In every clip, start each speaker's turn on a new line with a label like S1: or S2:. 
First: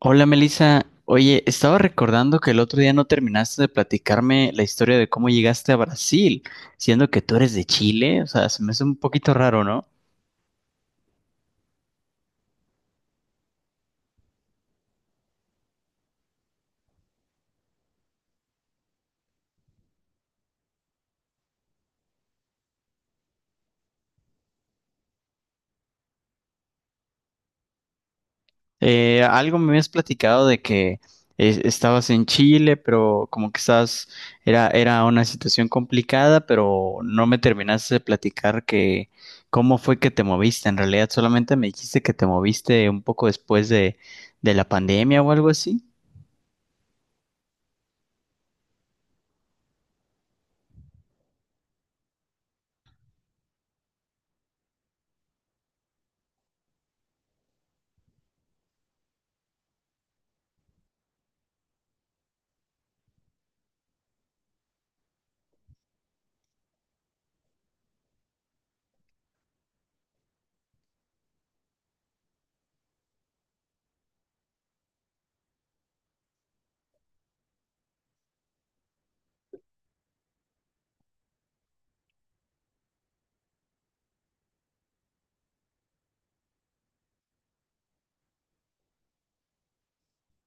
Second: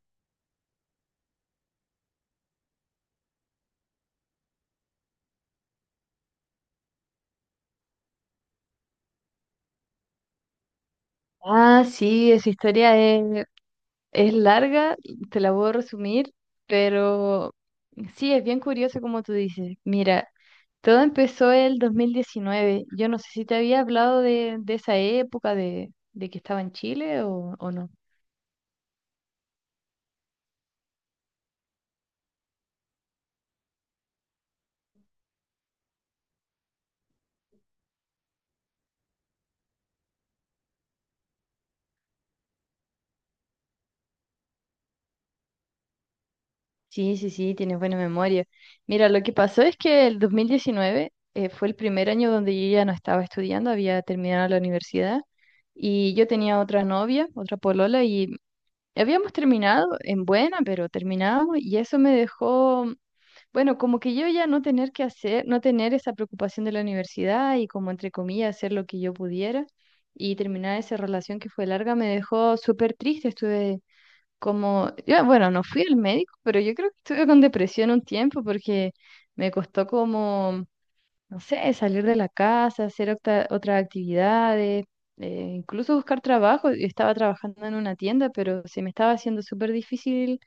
S1: Hola Melissa, oye, estaba recordando que el otro día no terminaste de platicarme la historia de cómo llegaste a Brasil, siendo que tú eres de Chile, o sea, se me hace un poquito raro, ¿no?
S2: Ah, sí, esa historia es larga, te la puedo resumir, pero sí, es bien curioso como tú dices. Mira, todo empezó el 2019. Yo no sé si te había hablado de esa época de que estaba en Chile o no.
S1: Algo me habías platicado de que estabas en Chile, pero como que estabas, era una situación complicada, pero no me terminaste de platicar que cómo fue que te moviste. En realidad, solamente me dijiste que te moviste un poco después de la pandemia o algo así.
S2: Sí, sí, sí, tienes buena memoria. Mira, lo que pasó es que el 2019 fue el primer año donde yo ya no estaba estudiando, había terminado la universidad y yo tenía otra novia, otra polola y habíamos terminado en buena, pero terminamos y eso me dejó, bueno, como que yo ya no tener que hacer, no tener esa preocupación de la universidad y como entre comillas hacer lo que yo pudiera, y terminar esa relación que fue larga me dejó súper triste. Estuve como, yo, bueno, no fui al médico, pero yo creo que estuve con depresión un tiempo porque me costó como, no sé, salir de la casa, hacer otras actividades, incluso buscar trabajo. Yo estaba trabajando en una tienda, pero se me estaba haciendo súper difícil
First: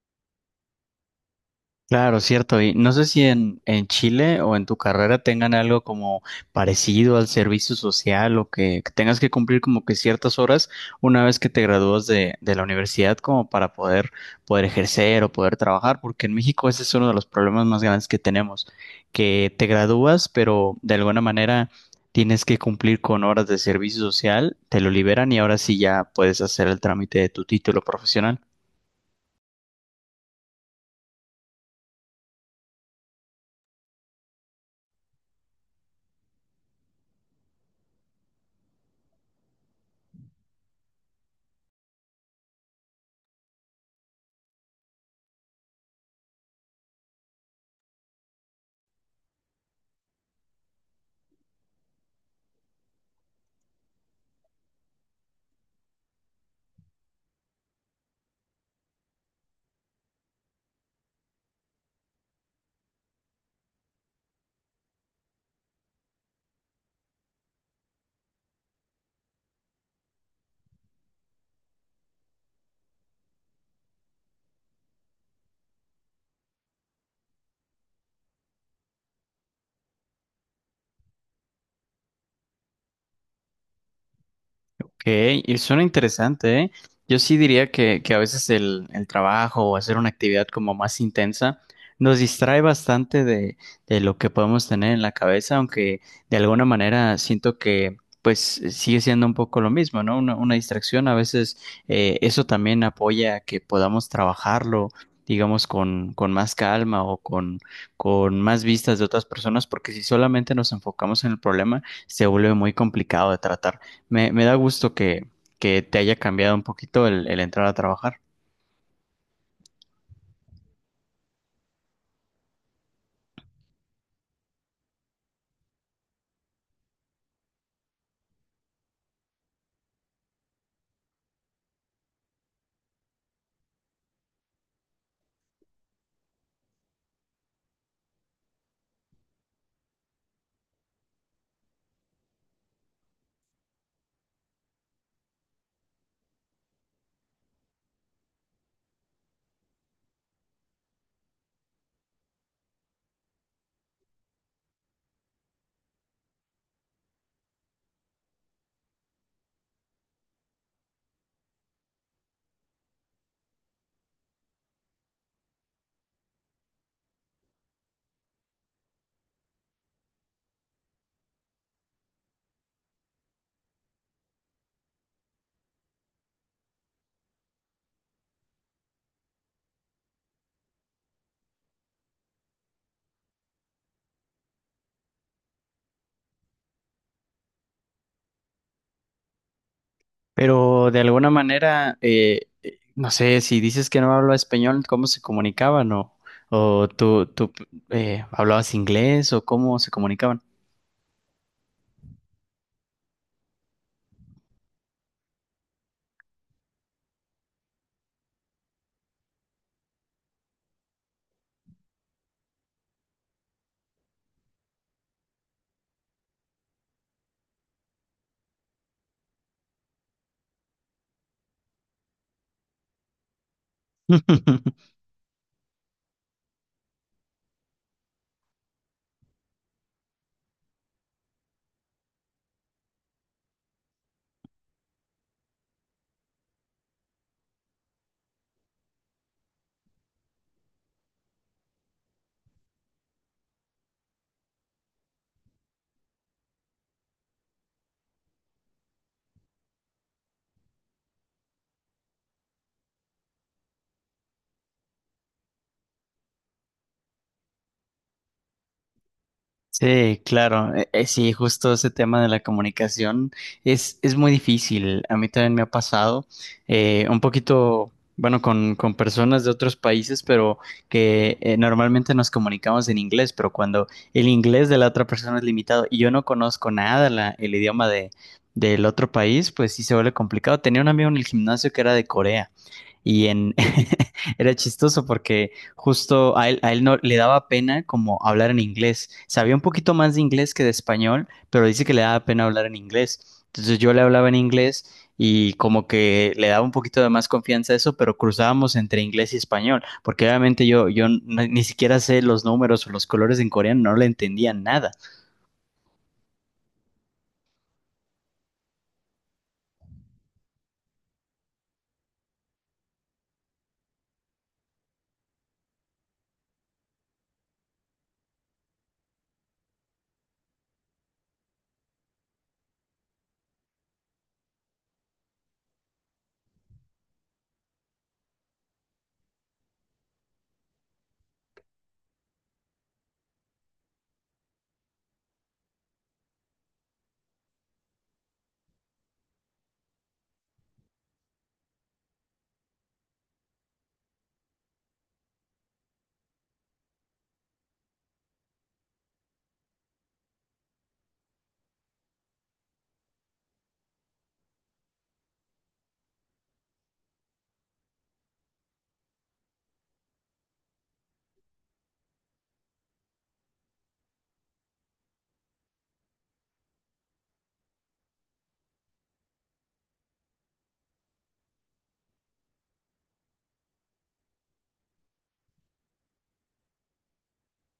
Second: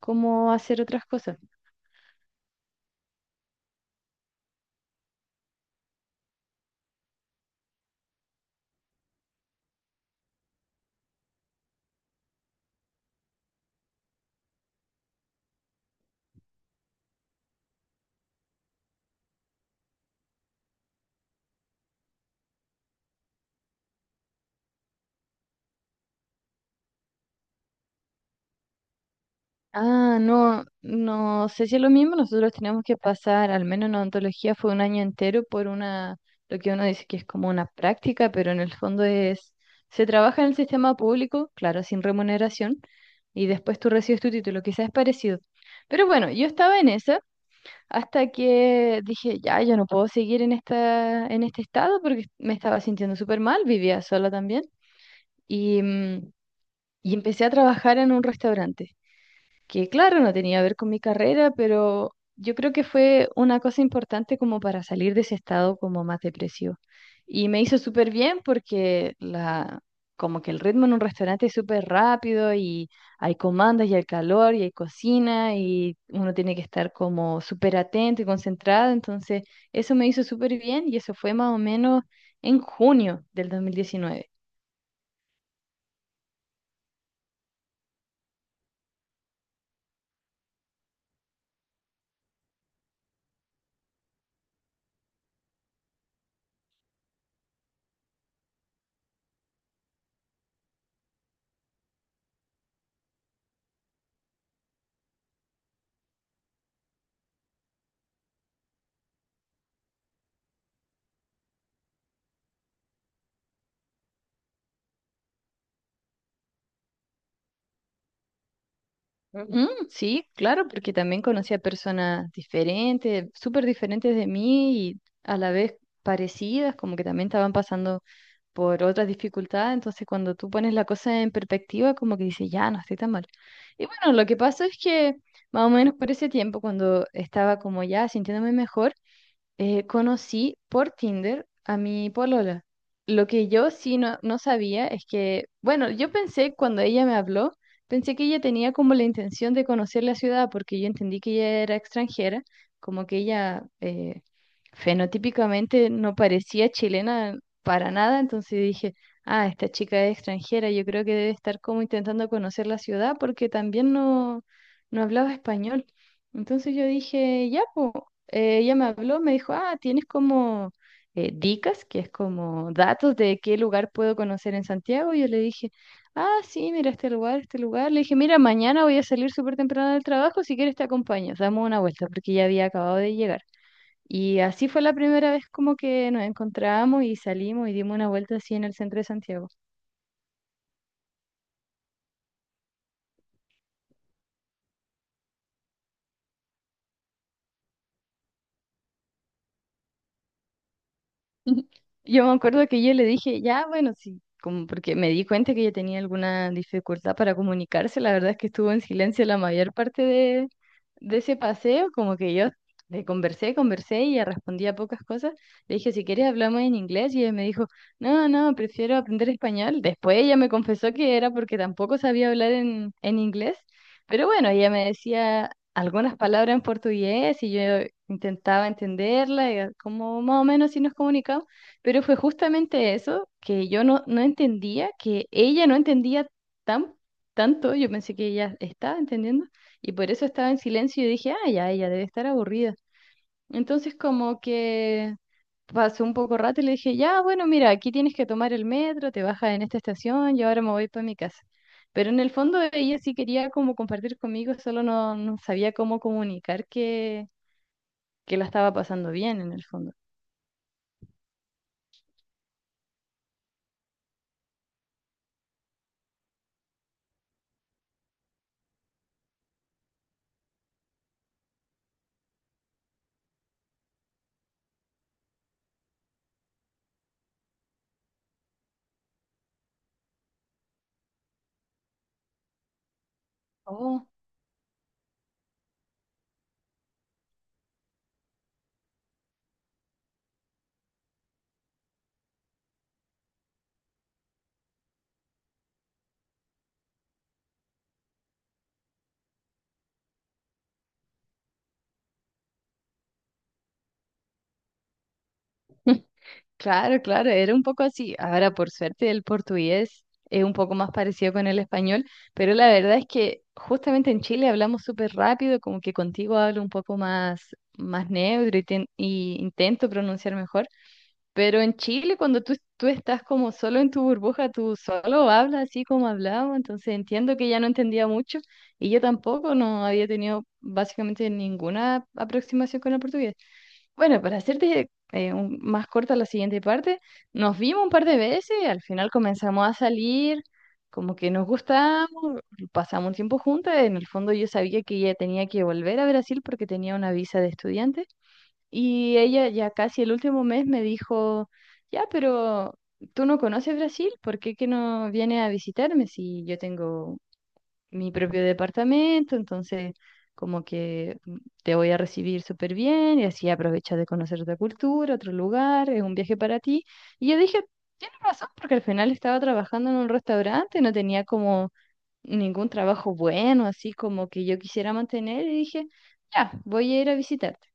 S2: cómo hacer otras cosas.
S1: Claro, cierto. Y no sé si en Chile o en tu carrera tengan algo como parecido al servicio social o que tengas que cumplir como que ciertas horas una vez que te gradúas de la universidad como para poder, poder ejercer o poder trabajar, porque en México ese es uno de los problemas más grandes que tenemos, que te gradúas, pero de alguna manera tienes que cumplir con horas de servicio social, te lo liberan y ahora sí ya puedes hacer el trámite de tu título profesional.
S2: Ah, no, no sé si es lo mismo. Nosotros teníamos que pasar, al menos en odontología, fue un año entero por una, lo que uno dice que es como una práctica, pero en el fondo es, se trabaja en el sistema público, claro, sin remuneración, y después tú recibes tu título, quizás es parecido. Pero bueno, yo estaba en esa. Hasta que dije, ya, yo no puedo seguir en esta, en este estado porque me estaba sintiendo súper mal, vivía sola también. Y y empecé a trabajar en un restaurante que claro, no tenía que ver con mi carrera, pero yo creo que fue una cosa importante como para salir de ese estado como más depresivo. Y me hizo súper bien porque la, como que el ritmo en un restaurante es súper rápido y hay comandas y hay calor y hay cocina y uno tiene que estar como súper atento y concentrado. Entonces, eso me hizo súper bien y eso fue más o menos en junio del 2019.
S1: Ok, y suena interesante, ¿eh? Yo sí diría que a veces el trabajo o hacer una actividad como más intensa nos distrae bastante de lo que podemos tener en la cabeza, aunque de alguna manera siento que pues sigue siendo un poco lo mismo, ¿no? Una distracción a veces eso también apoya a que podamos trabajarlo, digamos, con más calma o con más vistas de otras personas, porque si solamente nos enfocamos en el problema, se vuelve muy complicado de tratar. Me da gusto que te haya cambiado un poquito el entrar a trabajar,
S2: Ujú, sí, claro, porque también conocí a personas diferentes, súper diferentes de mí y a la vez parecidas, como que también estaban pasando por otras dificultades, entonces cuando tú pones la cosa en perspectiva, como que dices, ya, no estoy tan mal. Y bueno, lo que pasa es que más o menos por ese tiempo, cuando estaba como ya sintiéndome mejor, conocí por Tinder a mi polola. Lo que yo sí no sabía es que, bueno, yo pensé cuando ella me habló, pensé que ella tenía como la intención de conocer la ciudad, porque yo entendí que ella era extranjera, como que ella fenotípicamente no parecía chilena para nada, entonces dije, ah, esta chica es extranjera, yo creo que debe estar como intentando conocer la ciudad porque también no hablaba español. Entonces yo dije, ya, pues ella me habló, me dijo, ah, tienes como dicas, que es como datos de qué lugar puedo conocer en Santiago. Y yo le dije, ah, sí, mira este lugar, este lugar. Le dije, mira, mañana voy a salir súper temprano del trabajo, si quieres te acompaño, damos una vuelta, porque ya había acabado de llegar. Y así fue la primera vez como que nos encontramos y salimos y dimos una vuelta así en el centro de Santiago.
S1: pero de alguna manera, no sé, si dices que no hablaba español, ¿cómo se comunicaban? ¿O, tú hablabas inglés o cómo se comunicaban?
S2: Yo me acuerdo que yo le dije, ya, bueno, sí, como porque me di cuenta que ella tenía alguna dificultad para comunicarse, la verdad es que estuvo en silencio la mayor parte de ese paseo, como que yo le conversé, conversé y ella respondía pocas cosas. Le dije, si quieres hablamos en inglés y ella me dijo, no, no, prefiero aprender español. Después ella me confesó que era porque tampoco sabía hablar en inglés, pero bueno, ella me decía algunas palabras en portugués y yo intentaba entenderla, y como más o menos si nos comunicamos, pero fue justamente eso que yo no entendía, que ella no entendía tan, tanto, yo pensé que ella estaba entendiendo y por eso estaba en silencio y dije, ah, ya, ella debe estar aburrida. Entonces como que pasó un poco rato y le dije, ya, bueno, mira, aquí tienes que tomar el metro, te bajas en esta estación y ahora me voy para mi casa. Pero en el fondo ella sí quería como compartir conmigo, solo no sabía cómo comunicar que la estaba pasando bien en el fondo.
S1: Sí, claro. Sí, justo ese tema de la comunicación es muy difícil. A mí también me ha pasado un poquito, bueno, con personas de otros países, pero que normalmente nos comunicamos en inglés, pero cuando el inglés de la otra persona es limitado y yo no conozco nada la- el idioma de, del otro país, pues sí se vuelve complicado. Tenía un amigo en el gimnasio que era de Corea y en
S2: Oh,
S1: era chistoso porque justo a él no le daba pena como hablar en inglés. Sabía un poquito más de inglés que de español, pero dice que le daba pena hablar en inglés. Entonces yo le hablaba en inglés y como que le daba un poquito de más confianza a eso, pero cruzábamos entre inglés y español, porque obviamente yo, yo no- ni siquiera sé los números o los colores en coreano, no le entendía nada.
S2: claro, claro, era un poco así. Ahora, por suerte, el portugués es un poco más parecido con el español, pero la verdad es que justamente en Chile hablamos súper rápido, como que contigo hablo un poco más, más neutro y, y intento pronunciar mejor. Pero en Chile, cuando tú estás como solo en tu burbuja, tú solo hablas así como hablamos, entonces entiendo que ya no entendía mucho y yo tampoco no había tenido básicamente ninguna aproximación con el portugués. Bueno, para hacerte más corta la siguiente parte, nos vimos un par de veces, al final comenzamos a salir, como que nos gustamos, pasamos un tiempo juntas, en el fondo yo sabía que ella tenía que volver a Brasil porque tenía una visa de estudiante. Y ella ya casi el último mes me dijo, ya, pero tú no conoces Brasil, ¿por qué que no vienes a visitarme si yo tengo mi propio departamento? Entonces, como que te voy a recibir súper bien y así aprovechas de conocer otra cultura, otro lugar, es un viaje para ti. Y yo dije, tienes razón, porque al final estaba trabajando en un restaurante, no tenía como ningún trabajo bueno, así como que yo quisiera mantener y dije, ya, voy a ir a visitarte.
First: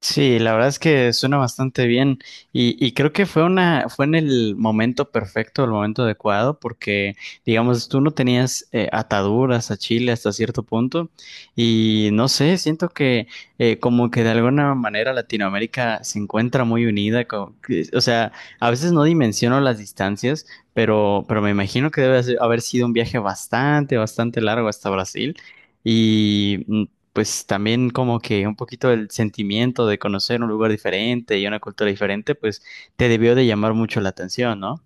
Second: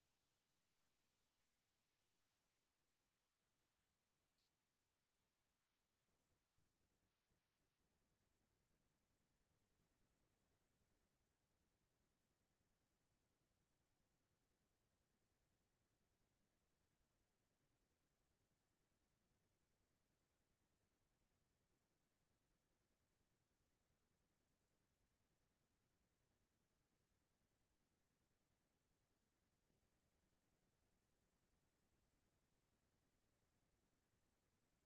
S1: Sí, la verdad es que suena bastante bien y creo que fue una, fue en el momento perfecto, el momento adecuado, porque digamos, tú no tenías ataduras a Chile hasta cierto punto y no sé, siento que como que de alguna manera Latinoamérica se encuentra muy unida, co- que- o sea, a veces no dimensiono las distancias, pero me imagino que debe haber sido un viaje bastante, bastante largo hasta Brasil. Y pues también como que un poquito el sentimiento de conocer un lugar diferente y una cultura diferente, pues te debió de llamar mucho la atención, ¿no?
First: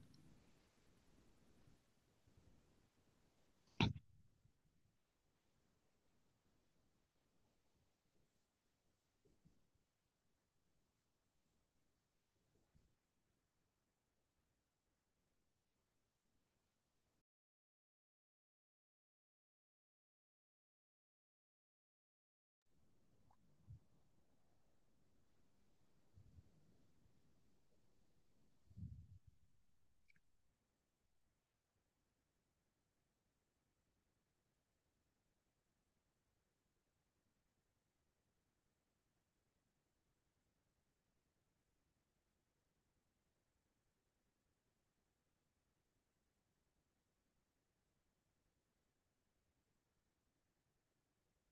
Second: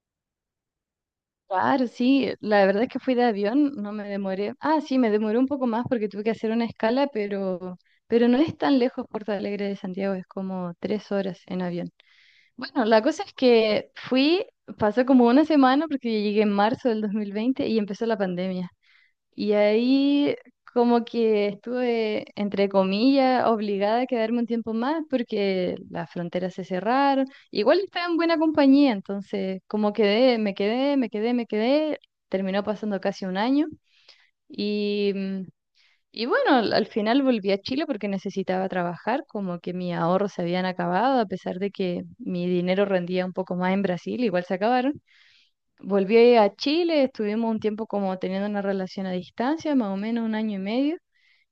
S2: Claro, sí, la verdad es que fui de avión, no me demoré. Ah, sí, me demoré un poco más porque tuve que hacer una escala, pero no es tan lejos Porto Alegre de Santiago, es como 3 horas en avión. Bueno, la cosa es que fui, pasó como una semana porque llegué en marzo del 2020 y empezó la pandemia. Y ahí como que estuve, entre comillas, obligada a quedarme un tiempo más porque las fronteras se cerraron. Igual estaba en buena compañía, entonces como quedé, me quedé. Terminó pasando casi un año. Y y bueno, al final volví a Chile porque necesitaba trabajar, como que mis ahorros se habían acabado, a pesar de que mi dinero rendía un poco más en Brasil, igual se acabaron. Volví a Chile, estuvimos un tiempo como teniendo una relación a distancia, más o menos un año y medio,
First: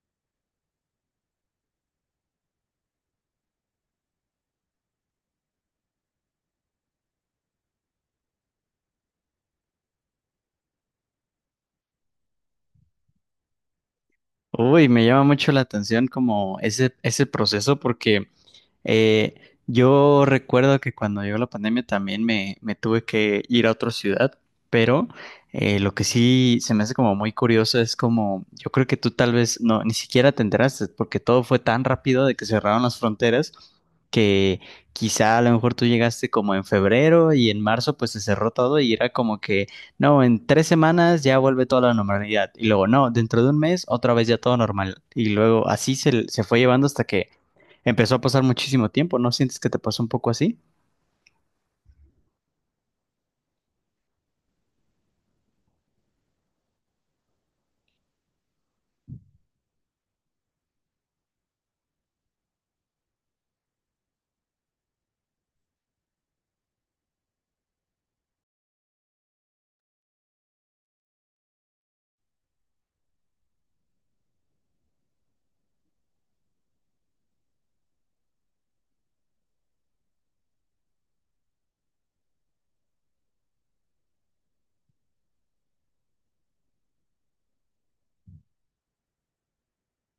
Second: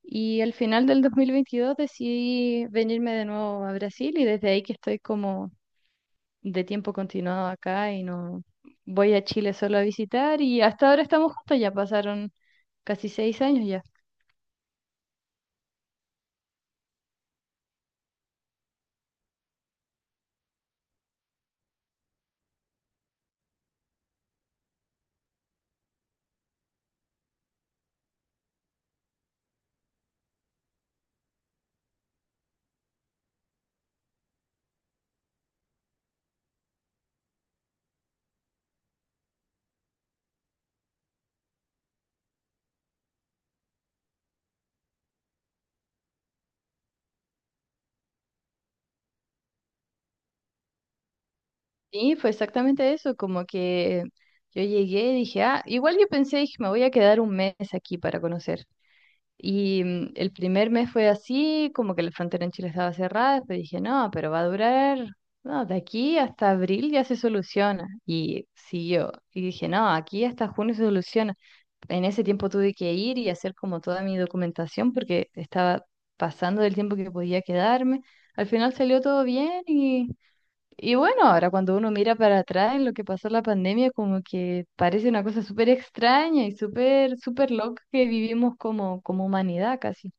S2: y al final del 2022 decidí venirme de nuevo a Brasil y desde ahí que estoy como de tiempo continuado acá y no voy a Chile solo a visitar y hasta ahora estamos juntos, ya pasaron casi 6 años ya.
S1: Uy, me llama mucho la atención como ese proceso porque Eh, yo recuerdo que cuando llegó la pandemia también me tuve que ir a otra ciudad, pero lo que sí se me hace como muy curioso es como, yo creo que tú tal vez no, ni siquiera te enteraste, porque todo fue tan rápido de que cerraron las fronteras que quizá a lo mejor tú llegaste como en febrero y en marzo pues se cerró todo y era como que, no, en 3 semanas ya vuelve toda la normalidad y luego, no, dentro de un mes otra vez ya todo normal y luego así se, se fue llevando hasta que empezó a pasar muchísimo tiempo, ¿no sientes que te pasó un poco así?
S2: Sí, fue exactamente eso, como que yo llegué y dije, ah, igual yo pensé, dije, me voy a quedar un mes aquí para conocer. Y el primer mes fue así, como que la frontera en Chile estaba cerrada, pero dije, no, pero va a durar, no, de aquí hasta abril ya se soluciona. Y siguió. Y dije, no, aquí hasta junio se soluciona. En ese tiempo tuve que ir y hacer como toda mi documentación porque estaba pasando del tiempo que podía quedarme. Al final salió todo bien y bueno, ahora cuando uno mira para atrás en lo que pasó la pandemia, como que parece una cosa súper extraña y súper, súper loca que vivimos como, como humanidad casi.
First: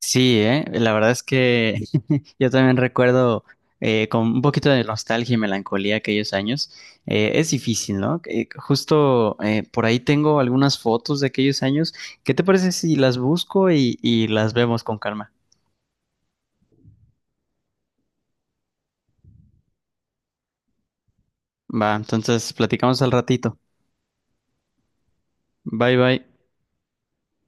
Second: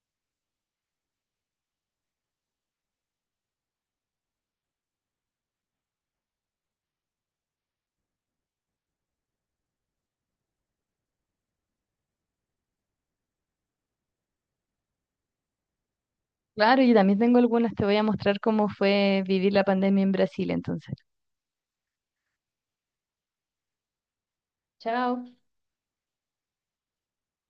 S1: Sí, ¿eh? La verdad es que yo también recuerdo con un poquito de nostalgia y melancolía aquellos años. Es difícil, ¿no? Justo por ahí tengo algunas fotos de aquellos años. ¿Qué te parece si las busco y las vemos con calma?
S2: Claro, y también tengo algunas, te voy a mostrar cómo fue vivir la pandemia en Brasil entonces.
S1: Va, entonces platicamos al ratito.
S2: Chao.
S1: Bye bye.